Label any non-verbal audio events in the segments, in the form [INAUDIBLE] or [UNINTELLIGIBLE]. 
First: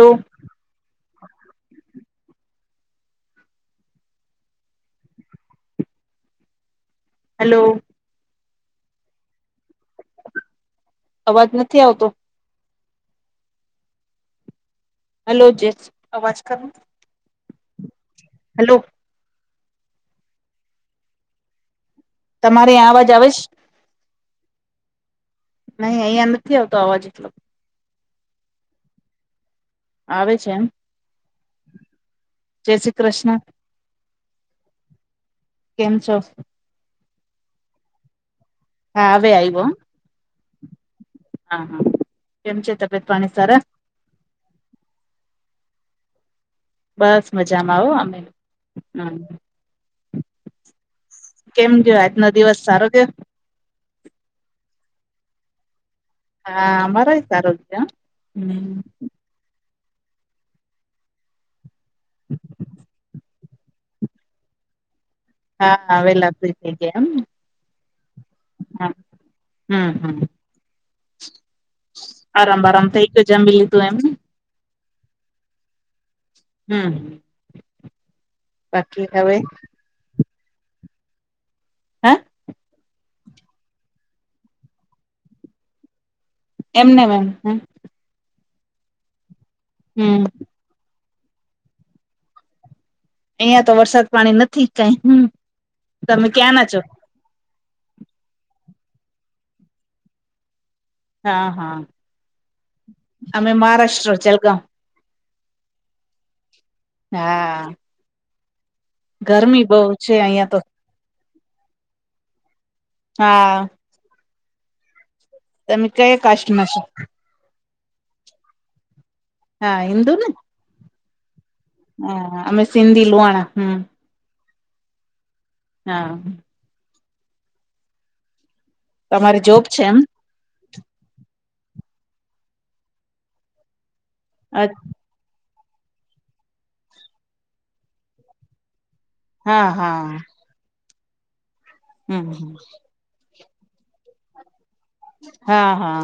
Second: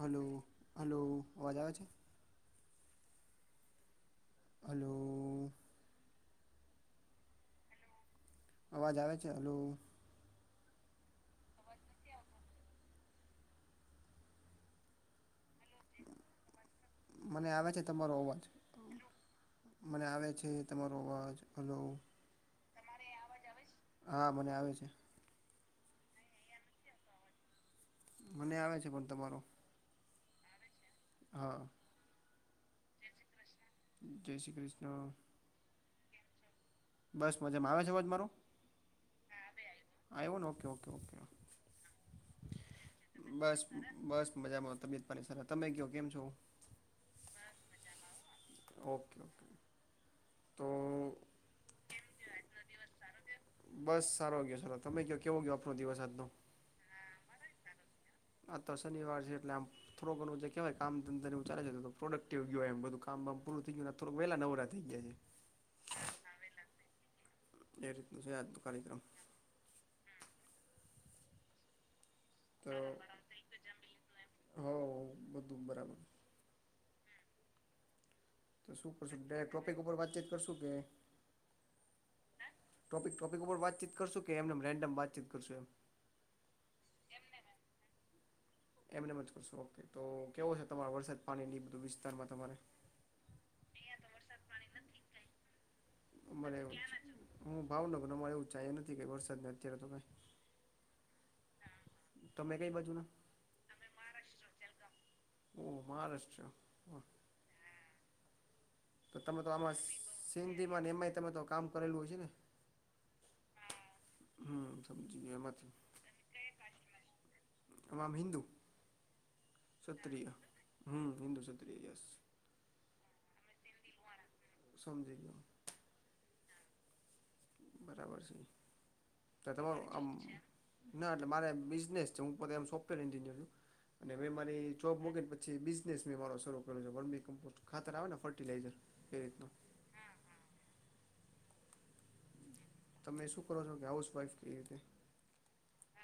Hello, hello અવાજ આવે છે? હલો. હલો. અવાજ આવે છે? હલો. અવાજ નથી આવતો. હલો જેસ, અવાજ કરો. મને આવ છે. તમારો અવાજ હલો. મને આવે છે. તમારો અવાજ, હલો. તમારે અવાજ આવે છે? હા, મને આવે છે. નહી, અહિયાં નથી આવતો અવાજ મને આવે છે. પણ તમારો. આવે છે, એમ? હા. જય શ્રી કૃષ્ણ, જય શ્રી કૃષ્ણ કેમ છો? બસ મજામાં, આવે છે અવાજ મારો? હવે હા, આવે આવ્યો આવ્યોને ઓકે ઓકે. ઓકે હા હા, કેમ છે. તબિયત પાણી બસ સરસ? બસ મજામાં, તબિયત પાની સર, તમે કેવો કેમ છો? બસ મજામાં, આવ અમે હમ. ઓકે ઓકે તો કેમ ગયો, આજનો દિવસ સારો ગયો? બસ સારો ગયો, સારો તમે કયો કેવો ગયો આપનો દિવસ આજનો? હા, અમારોય સારો ગયો હ. આ તો શનિવાર એટલે આમ થડું ઘણું જે કહેવાય કામ ધંધ ઉચારે છે તો પ્રોડક્ટિવ કેવાય એમ બધું કામ બામ. પૂર થ ગયુંને થોડા વેલા નવરા થય ગયા છે. [UNINTELLIGIBLE] એમ. એ રીતનું છે. આજનુ હા કાર્યક્રમ. હમ, હમ, આરામ તો આરામ થઇ ગયો જંમી લીધું એમ. હો, બધું બરાબર. હમ. તો શું બાકી કરશું, હવે ટોપિક ઉપર વાતચીત કરશું કે હે. ટોપિક ઉપર વાતચીત કરશું કે એમને એમ રેન્ડમ વાતચીત કરશું એમ. એમને એમ હમ. એમને મ જ કરશો ઓકે તો હમ કેવો છે તમારો વરસાદ પાણી ની બધું વિસ્તારમાં તમારે. અહિયાં તો વરસાદ પાણી નથી કઈ, હમ. તમે અરે ક્યાંના છો હું ભાવનગર અમારે એવું ચા નથી કે વરસાદ ને અત્યારે તો કઈ. હા, હા, તમે કઈ બાજુના અમે મહારાષ્ટ્ર ચલગાવ. હુ મહારાષ્ટ્ર. હા. તો તમે તો ગરમી આમાં બહુ છે અહિયાં તો સિંધીમાં એમય તમે તો કામ કરેલું હછે ને. હા. હમ્મ. તમે કઈ કાસ્ટ્ટમાંશો? તમામ હિન્દુ. હા સત્રીય હમ, હિન્દુ સત આ હા, અમે સિંધી લુંવાણા હમ. સમજી ગીયો. હા. બરાબર છે. તમારે તો જોબ છે તમારું એમ આમ ના એટલે મારે બિઝનેસ છે હું પોતે આમ સોફ્ટવેર એન્જિનિયર છું અને મે મારી હા જોબ મુકીને પછી છે બિઝનેસ મારો શરૂ કરયો છે વનમી કંપોઝ ખાતર આવે ને ફર્ટિલાઈઝર હા હા. હમ્મ હમ્મ. તમે શું કરો છો કે હાઉસવાઈફ કે એવી રીતે? હા હા.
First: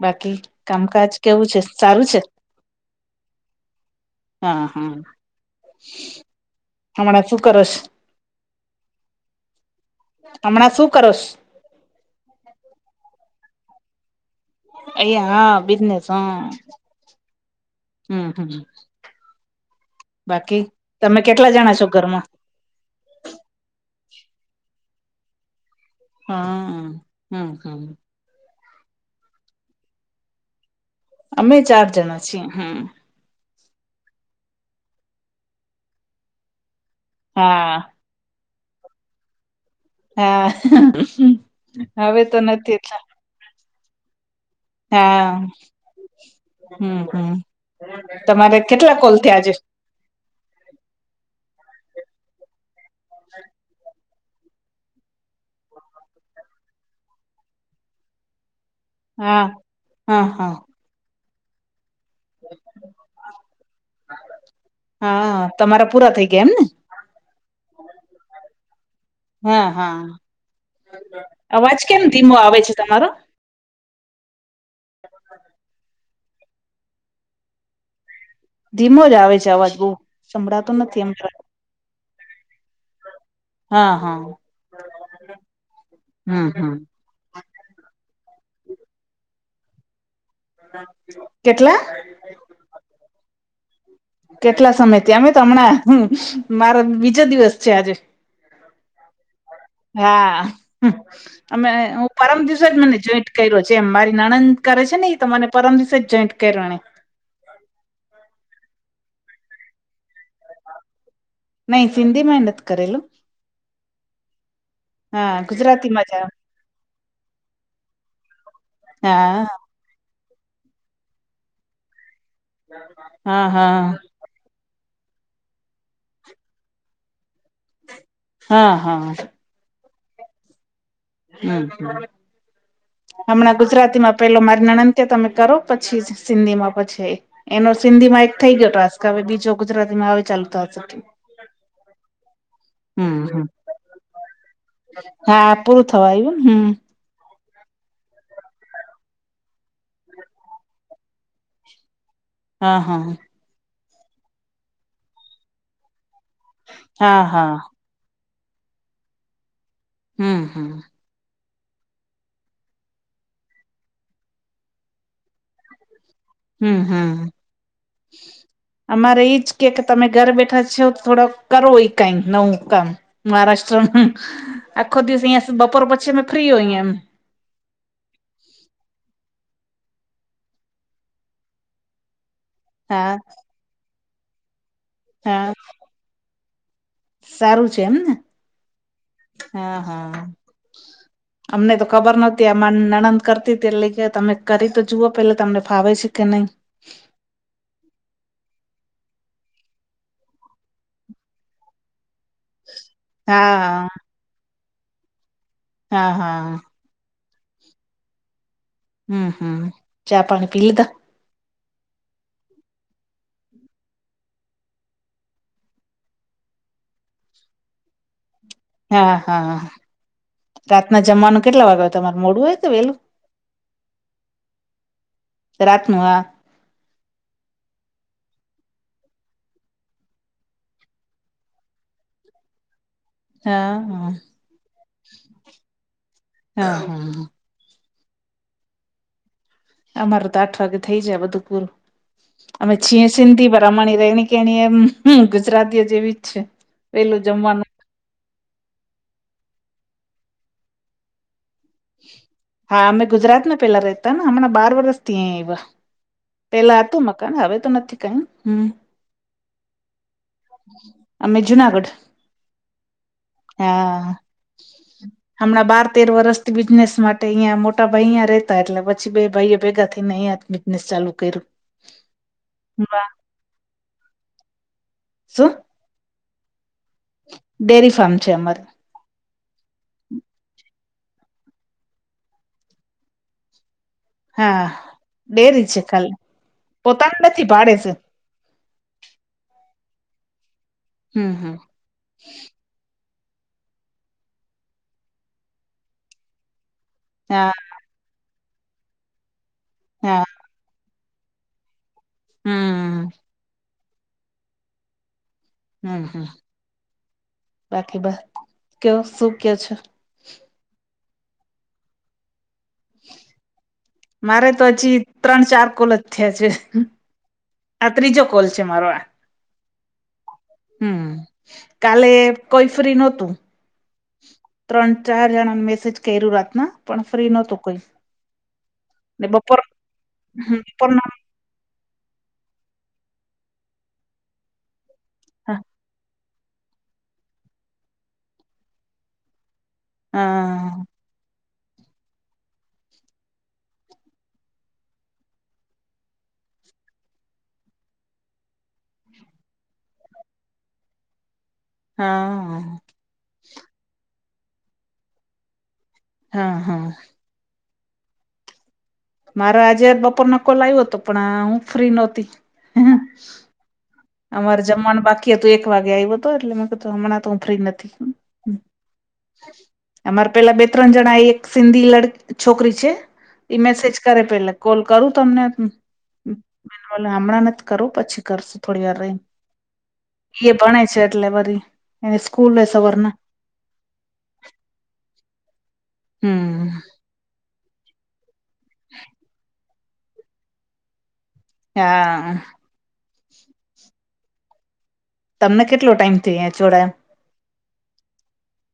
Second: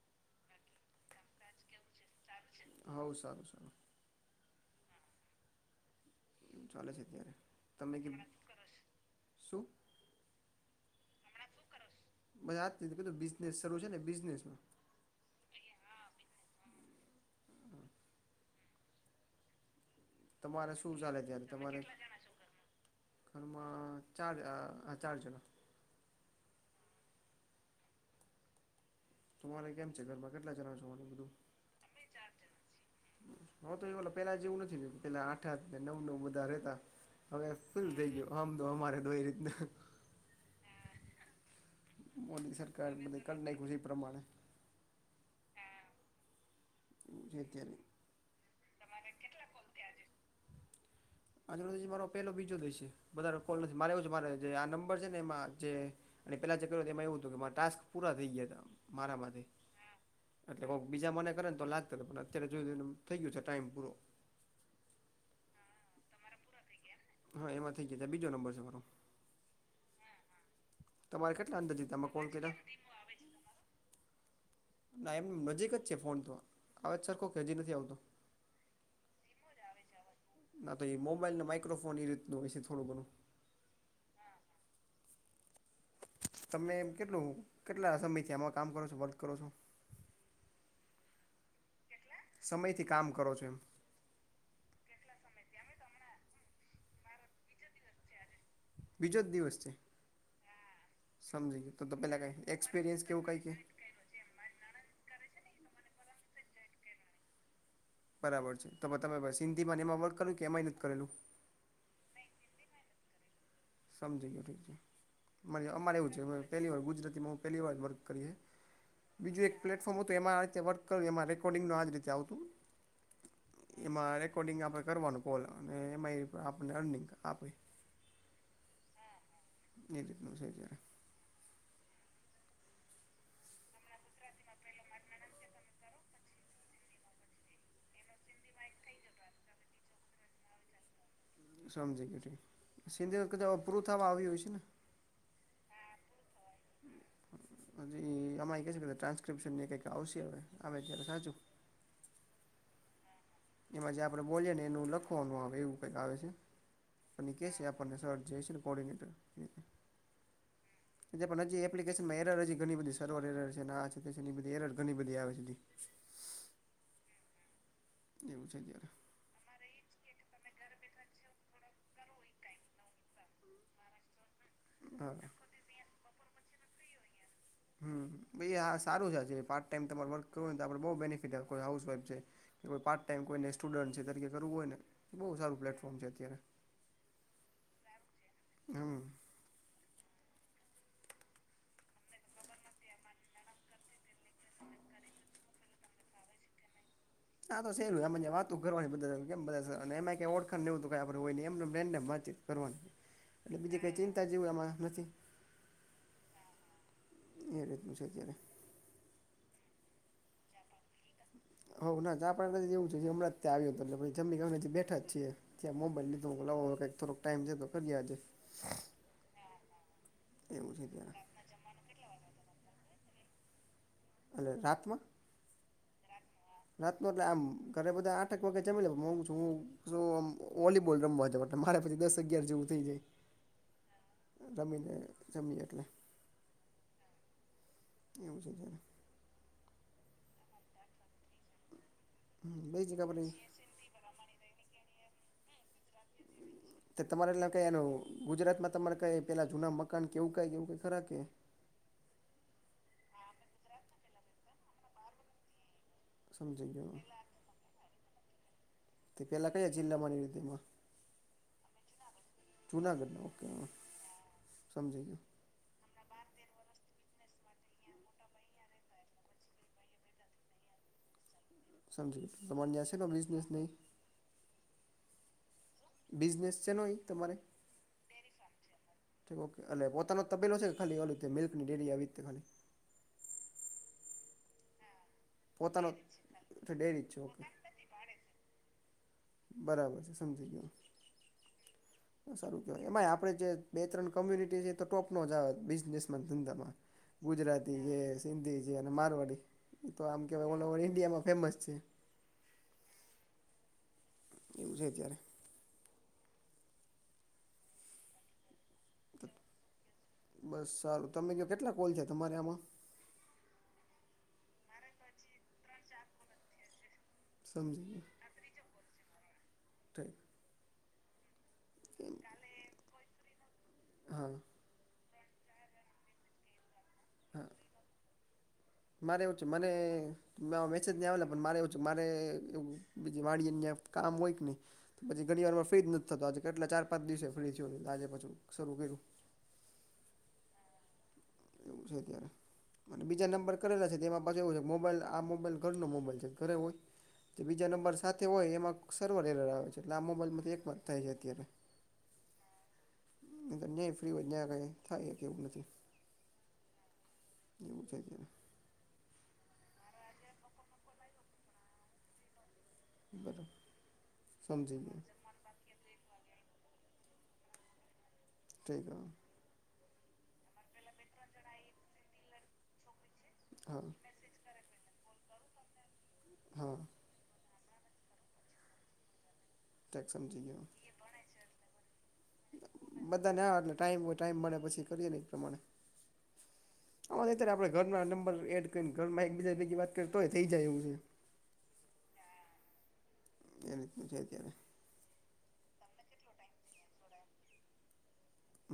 બાકી કામકાજ કેવું છે સારું છે? હઓ સારું સારું. હા હા. કેવું ચાલે છે હમણાં અત્યારે શું કરોશ તમે કેમ હમણાં શું કરોશ? બસ આજ બિઝનેસ શરૂ છે ને બિઝનેસ માં. અહીંયા હા બિઝનસ હા હમ્મ હમ્મ. તમારે શું ચાલે તમે ત્યારે કેટલા જણા તમારે? છો ઘરમાં ઘરમાં ચાર અહ ચાર જણા. હા હ હમ્મ હમ્મ. તમારે કેમ છે ઘરમાં કેટલા જણા છો? અમે ચાર જણા છીએ હમ્મ. હું તો એલો પેલા જેવુ નથી રહ્યું પેલા આઠા ને નવ નવ બધા રહેતા. હવે હા ફિલ થઈ ગયું હમ દો હમારે દો એ રીતને. હા. હવે તો મોદી નથી એટલા સરકારનુ બધે કર નાખ્યું એ પ્રમાણે. હા હમ્મ એવું હમ્મ છે અત્યારે તમારે કેટલા કોલ થયા આજે? થયા છે આજ હજી નો મારો પેલો બીજો જ હશે વધારે કોલ નથી મારે જે મારે આ નંબર છે ને એમાં જે આની પેલા જે કરુ એમાં એવું હતું કે મારા ટાસ્ક પૂરા થઈ ગયા હતા. મારા હા માંથી હા હા એટલે કોક બીજા મને કરે તો લાગ અત્યારે પણ જોય જોય ને થઈ ગયું છે ટાઈમ પૂરો હા તમારા પૂરા થઈ ગયા એમ ને? હા એમાં ગયા છે આ બીજો નંબર છે મારો. હા હા તમારે કેટલા અવાજ અંદાજે કેમ તમે કોણ ધીમો કર્યા આવે છે તમારો? ના એમ નજીક જ છે ફોન તો આવે જ સરખો હજી નથી આવતો? ધીમો જ આવે છે અવાજ બહુ સંભળાતો ના તો નથી એ એમ મોબાઈલ ને માઈક્રોફોન એ રીતનું હોય છે થોડું ઘણું. હા હા. હમ હમ તમે એમ કેટલું કેટલા સમયથી આમાં કામ કરો છો વર્ક કરો છો? કેટલા? સમય થી કામ કરો છો એમ? કેટલા સમય તઅમે તો હમણાં મારા બીજો દિવસ છે આજે. બીજો જ દિવસ છે. હા સમજી અમે ગયો તો તો હું પેલા કઈ પરમ દિવસે જ મને એક્સપિરિયન્સ કેવું જોઈન્ટ કઈ કે કર્યો છે એમ મારી નણંદ કરે છે ને એ તો મને પરમ દિવસે જ જોઈન્ટ કરવાની. બરાબર છે તો તમે મશીનથી બને માં વર્ક કર્યું કે એમાંય નથી કરેલું? નહી સિંધીમાં એ નથ કરેલું. સમજી ગયો ઠીક છે. હા મને ગુજરાતી અમારે માં જ એવું હા છે પહેલી વાર ગુજરાતીમાં હું પહેલી વાર વર્ક કરીએ બીજું એક પ્લેટફોર્મ હતું એમાં આ રીતે વર્ક કર્યું એમાં રેકોર્ડિંગનું આજ રીતે આવતું. હા હા હા. [UNINTELLIGIBLE] આપણે કરવાનું કોલ, અને એમાં ઈ આપણને અર્નિંગ આપે. હા, હા. ઈ રીતનું છે અત્યારે. હમ્મ. હમણાં ગુજરાતીમાં પહેલો મારી નણંદ કહે, તમે કરો, પછી સિંધીમાં પછી. એનો સિંધીમાં એક થઈ ગયો ટાસ્ક. હવે બીજો ગુજરાતીમાં હવે ચાલુ થાશે. સમજી ગયો [UNINTELLIGIBLE] સિંધીમાં હમ. કદાચ હવે પૂરું થવા આવ્યું હશે ને? હા પૂરું થવા આવ્યુંન. હમ્મ. હજી અમારી [UNINTELLIGIBLE] ટ્રાન્સ્ક્રિપ્શન ને એ કંઈક આવશે હવે. આવે ત્યારે સાચું. હા, હા. એમાં જે આપણે બોલીએ ને એનું લખવાનું આવે, એવું કાંઈક આવે છે. હા પણ ઈ હા કહેશે આપ પણને સર જે હશેને કોર્ડીનેટર [UNINTELLIGIBLE] હમ્મ-હમ્મ. ઈ જે પણ હજી એપ્લિકેશનમાં એરર હજી ઘણી બધી, સર્વર એરર છે ને, આ છે ને, તે છે ને, ઈ બધી એરર ઘણી બધી આવે છે હજી. હમ્મ-હમ્મ. એવું છે જ્યારે. અમારે ઈજ કહે કે, તમે ઘરે બેઠા છિઓ, તો થોડોક કરો ઈ કંઈ નવું કામ. મહારાષ્ટ્રમ. આખો હા દિવસ અહીંયા બપોર પછી અમે ફ્રી હોઈએ એમ. હમ્મ, એ આ સારું છે. આ જે પાર્ટ ટાઈમ તમારે વર્ક કરવું હોય ને તો આપણે બહુ બેનિફિટ આપે. કોઈ હાઉસવાઇફ છે કે કોઈ પાર્ટ હા ટાઈમ કોઈને સ્ટુડન્ટ છે તરીકે કરવું હોય ને, તો બહુ હા સારું પ્લેટફોર્મ છે અત્યારે. સારું છે એમને. હમ હા, હા. અમને તો ખબર નહોતી, અમાર નણંદ કરતી તી એટલે કહ્યે, તમે કરી તો જુઓ પહેલા તમને ફાવે છે કે નહીં. આ તો સહેલું. આમાં જે વાતું કરવાની બધા [UNINTELLIGIBLE] કેમ બધા, અને એમાંઈ ઓળખણ ને એવું તો કાંઈ આપણે હોય નહીં. એમ-નેમ રેન્ડમ વાત-ચીત કરવાની. એટલે બીજી હા કાંઈ ચિંતા જેવુંઈ આમાં નથી. હા, હા. એ રીતનું છે અત્યારે. હમ્મ-હમ્મ. ચા-પાણી પી લીધા? હોવ. ના ચા-પાણી [UNINTELLIGIBLE] એવું છે. હમણાં જ ત્યાં આવ્યો તો. એટલે જમી [UNINTELLIGIBLE] બેઠા જ છીએ. ત્યાં મોબાઇલ લીધો, હું કઉં લાવો હવે કંઈક થોડો ટાઈમ છે તો કરીએ આજે. હા, હા. એવું છે રાતના ત્યારે જમવાનું કેટલા વાગે હોય તમારે? મોડું હોય કે વહેલું? એટલે રાતમાં? રાતનું હા રાતનો એટલે આમ ઘરે બધા આઠેક વાગે જમી લે. [UNINTELLIGIBLE] હું વોલીબોલ રમવા જવા જાઉં. એટલે મારે પછી દસ-અગિયાર જેવું થઈ જાય. હા, હા, રમીને જમીએ એટલે હા, હા. એવું છે [UNINTELLIGIBLE] અમાર તો આઠ વાગે થઇ જાય બધું પૂરું. હમ અમે બે છીએ જગ્યા પર ઈ સિંધી [UNINTELLIGIBLE] પણ અમારી રહેણી-કહેણી એમ ગુજરાતીઓ જેવી છે. તે વહેલું તમારે એટલે કઈ જમવાનું એનું ગુજરાતમાં તમારે કાંઈ પહેલા જૂના મકાન, કે એવું કાંઈ એવું કાંઈ ખરા કે? હા. અમે ગુજરાતમા પહેલા રહેતાને, હમણા બાર વર્ષથી અહીંયાં આઇવા. સમજી પહેલા ગયો હતું મકાન. હવે તો નથી કાંઈ હમ્મ. તે પહેલા કયાં જિલ્લામાં અમે જુનાગઢ [UNINTELLIGIBLE] જુનાગઢના. ઓકે હા. સમજી ગયો. હમણાં બાર-તેર વર્ષથી બિઝનેસ માટે અહીંયા મોટા ભાઈ અહીંયા રહેતા, એટલે પછી બે ભાઈઓ ભેગા થઈ ને અહીંયા બિ જનેસ ચાલુ કર્યું. સમજી ગયો. તમારે ન્યાં વાહ શેનો બિઝનેસ ને ઈ? શું બિઝનેસ શેનો ઇ તમારે [INAUDIBLE] ડેરી ફાર્મ છે અમારે [UNINTELLIGIBLE] ઓકે એટલે પોતાનો તબેલો છે કે ખાલી [UNINTELLIGIBLE] મિલ્કની ડેરી આવી રીતે ખાલી હા ડેરી છે પોતાનો ખાલી અચ્છા ડેરી જ છે પોતાનો ઓકે નથી ભાડે છ બરાબર છે સમજી ગયું હ હમ હમ [INAUDIBLE] [UNINTELLIGIBLE] સારું કહેય એમાંય આપે જે બે ત્રણ કોમ્યુનિટી છે તો ટોપનોો જ આવે બિઝનેસમાં ધંધામાં હા ગુજરાતી છે સિંધી છે અને મારવાડી તો આમ હા કહેવાય ઓલ ઓવર ઈન્ડિયામાં ફેમસ છે હમ કેવુ છે અત્યારે હમ હમ [INAUDIBLE] બાકી બહ કયો શું કયો છે બસ સારું તમે ક કેટલા કોલ છે તમારે આમાં મારે તો અચી ત્રણ ચાર કોલજ થયા છે આ સમજી ત્રીજો કોલ છે મારો આ ગયો [INAUDIBLE] [UNINTELLIGIBLE] હમ કાલે ઠીક. કોઈ ફ્રી નતું હા ત્રણ ચાર જણાને મેસેજ કર્યું રાતના પણ ફ્રી હા નતું કોઈ મારે ને એવું છે બપોર મને મેસેજ બપોરના નહીં આવેલા મારે એવું છે મારેવ [UNINTELLIGIBLE] બી વાડી ન્યા કામ હોય કે નહી તો પછી ઘણી હા વારમાં ફ્રી જ નથી જ થતો આજે કેટલા ચાર પાંચ દિવસે ફ્રી થયો તો આજે પછું શરૂ કર્યું આ.... કેવુ છે ત્યારે અને બીજા નંબર કરેલા છે તેમાં પાછ એવું છે કે મોબાઈલ આ મોબાઈલ ઘરનો મોબાઈલ છે ઘરે હોય તે બીજા નંબર સાથે હોય એમાં સર્વર એેરર આવે છે એટલે આ મોબાઈલમાંથી એક વાત થાય છે અત્યારે હા.... ન્યાય ફ્રી હોય ન્યા કઈ થાય કે એવું નથી હા હ [UNINTELLIGIBLE] ત્યા મારે આજે બપોર નો કોલ આવ્યો હતો પણ હું ફ્રી નહોતી [UNINTELLIGIBLE] અમારે ગયો જમવાનું બાકી હતું એક વાગે આવ્યો હતો એટલે મે કીધુ હમણાં તો હું ફ્રી નથી [UNINTELLIGIBLE] અમારે પેલા બે ત્રણ જણા એ એક સિંધી [UNINTELLIGIBLE] છોકરી છે ઈ હા મેસેજ કરે પેલા કોલ કરું તમને [UNINTELLIGIBLE] હા ના હમણાં નત કરો પછી કરશું થોડી વાર રહીન ઠીક સમજી એ ગયો ભણે છે એટલે વરી એની સ્કૂલ હો સવરના [UNINTELLIGIBLE] ટાઈમ હો ટાઈમ મળે પછી કરીએ પ્રમાણે હમ [INAUDIBLE] ત્યારે આપે ઘરના નંબર એડ કરીને ઘરમાં એકબીજા ભગી વાત કરી તોય થઈ જાય એવું છે એ હા... એ રીતનું છે અત્યારે તમને કેટલો ટાઈમ થયો આયા ચોડાયા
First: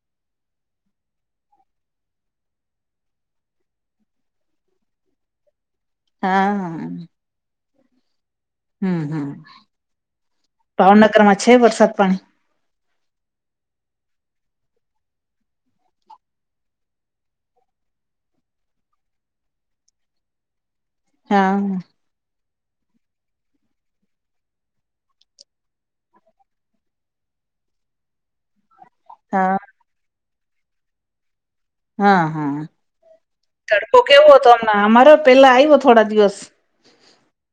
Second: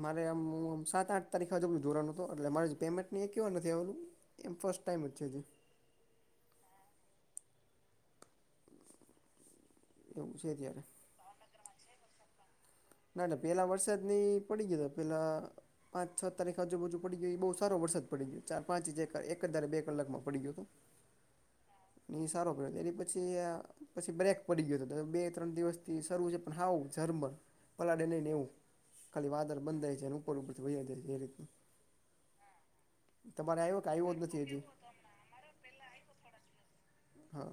મારે આમ સાત આઠ તારીખે હજુું ધોરનો હતો એટલે મારે પેમેન્ટ [UNINTELLIGIBLE] નથી આવેલું એમ ફસ્ટ ટાઈમ છે હજી હામ હમ હમ એવું છે [INAUDIBLE] ત્યારે ભાવનગરમાં છે વરસાદ પાણી ના ના પેલા વરસાદ ની પડી ગયા પેલા પાંચ છ તારીખ આજુબજુ પડી ગઈ એ બહુ સારો વરસાદ પડી ગયો ચાર પાંચચ એક હ ધારે બે કલાકમાં પડી ગયો હતો. હા હ, સારો પડ્યો એ પછી પછી બ્રેક પડી ગયો હતો બે ત્રણ દિવસથી સારું પણ હાઉ ઝર્મર, પલાડે નઈ ને એવું ખાલી હા વાદળ બંધાય છે અને ઉપર ઉપર વઈ જાય છે એ રીત, હા હા, તડકો આવ્યો જ કેવો નથી હતો હજી અમના અમારે પેલા આવ્યો થોડા દિવસ, હા,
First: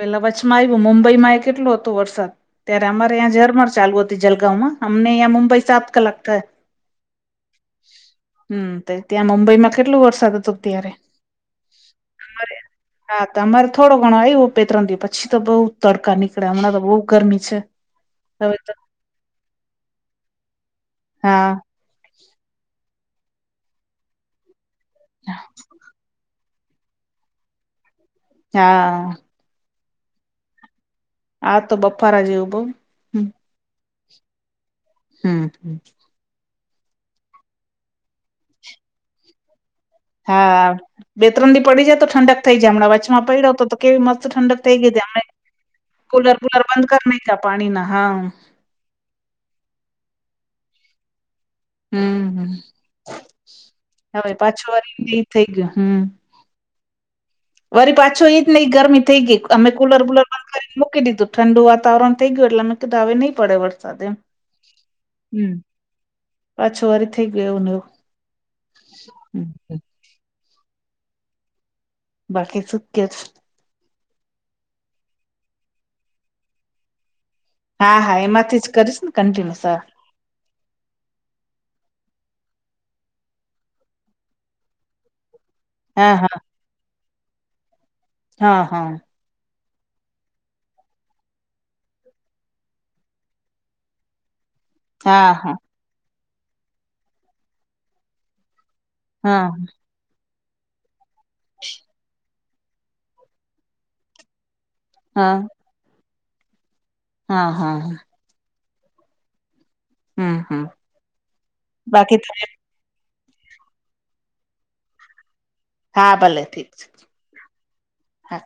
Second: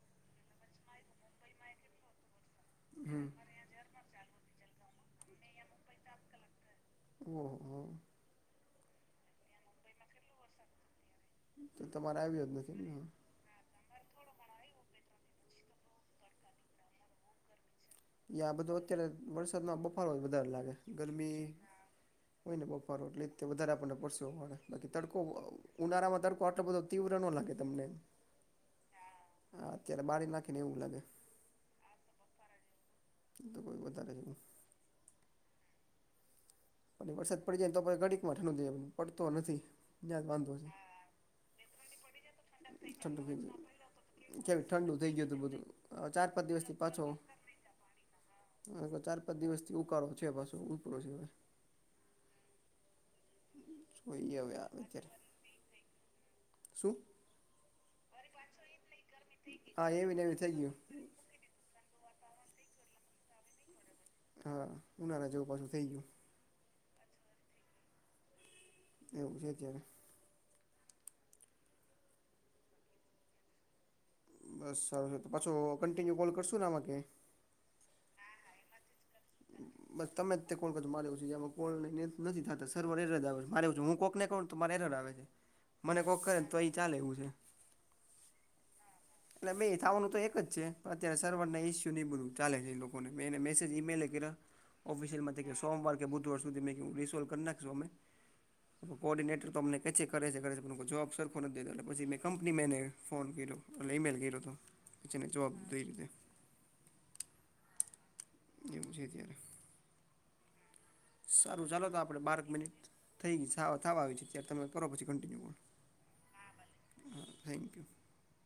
પેલા વચ્છમાં આવ્યું મુંબઈમાં કેટલો હતો વરસાદ ત્યારે અમારે હમ અહીંયા ઝરમર ચાલુ હતી જલગાંમાં અમને અહીંયા મુંબઈ સાત કલાક હ હ, હમ ત્યાં મુંબઈમાં કેટલો વરસાદ હતો ત્યારે, તો તમારે આવ્યો જ નથીને હ, અમારે થોડો ઘણો આવ્યો બે ત્રણ દિવ પછી તો બહુ તડકા નીકળે હમણાં તો બહુ ગરમી છે હવે ત્યાં તો બધું અત્યારે વરસાદમાં બફારોય વધારે લાગે, ગરમી હા હોય ને બફારો એટલે વધારે આપણને પરસેવો પડે બાકી તડકો ઉનાળામાં તડ કો આટલો બધો તીવ્ર ન લાગે તમને, હા, હા અત્યારે બારી નાખીને એવું લાગે. આ તો બપારા જેવું બઉ, હમ તો કોઈ વધારે છે, [UNINTELLIGIBLE] હમ, અને વરસાદ પડી જાય ને તો પહ ઘડીકમાં ઠંડો થઇ જાય, પડતો નથી. ત્યાં જ વાંધો હા બે ત્રણ દી પડી જાય તો ઠંડક થઈ જાય હમણાં છે ઠંડુ વચમાં થઈ પડીયો જાય તો તો કેવી મસ્ત ઠંડક કેવી થઈ ગઈ ઠંડુ હતી અમને, ગયું હતું બધું ચાર કુલર પાંચ પુલર બંધ કર નાખ્યા પાણીના હા, હા તો ચાર પાંચ દિવસથી ઉકાળો છે પાછો ઉપડ છે ભાઈ, હમ શું હવે એ પાછો આવે વાર અત્યારે નઈ થઇ ગયો હમ, શું? વરી પાછો એઈ જ નઈ ગરમી થઈ ગઈ અમે હા કુલર એવી ને વુલર એવી બંધ થઈ ગયું કરીને મૂકી દીધું, ઠંડુ વાતાવરણ થઈ ગયું એટલે અમે કીધા આવી નહી પડે વરસાદ એમ, હા ઉનાળા જેવું હમ પાછું થઇ ગયું. પાછો વારી થઈ ગયોને એવું, એવું હમ છે અત્યારે, બાકી સુ કે છ, બસ સારું છે, તો પાછો કન્ટિન્યુ કોલ કરશું ને આમાં ક, [UNINTELLIGIBLE] હા હા એમાંથી જ કરીશને કન્ટિન્યુ સારું, બસ તમે જ તે કોણ ક મારેવ છ છે જેમાં કોણ નથી થતા સર્વર એરર આવે મારે છું હું કોઈકનેં કોણ તો મારે એરર આવે છે. [INAUDIBLE] મને કોક હા કરે ને તો એ ચાલે એવું છે. હા હા, એટલે ભાઈ થવાનું તો એક જ છે પણ અત્યારે સર્વરના ઇસ્યુ નહીં બધું ચાલે છે એ લોકોને મેં એને મેસેજ ઇમેલે કર્યા. હા હા ઓફિસિયલમાં સોમવાર કે બુધવાર સુધી મે રિસોલ્ કરી નાખશું અમે, હા કોર્ડિનેટર તો અમને કે છે કરે છે, કરે છે, પણ જવાબ સરખો નથી દેતા એટલે પછી મે, કંપની મેને ફોન કર્યો એટલે ઇમેલ કર્યો હતો કે જેને હા જવાબ દઈ દે. હા હા, [UNINTELLIGIBLE] હમ હમ સારું ચાલો તો બાકી આપડે બારક મિનિટ થઈ ગઈ થવા આવી ત્યારે તમે કરો પછી કન્ટિન્યુ [UNINTELLIGIBLE] હા ભલે ઠીક છે હા થેન્ક યુ હા.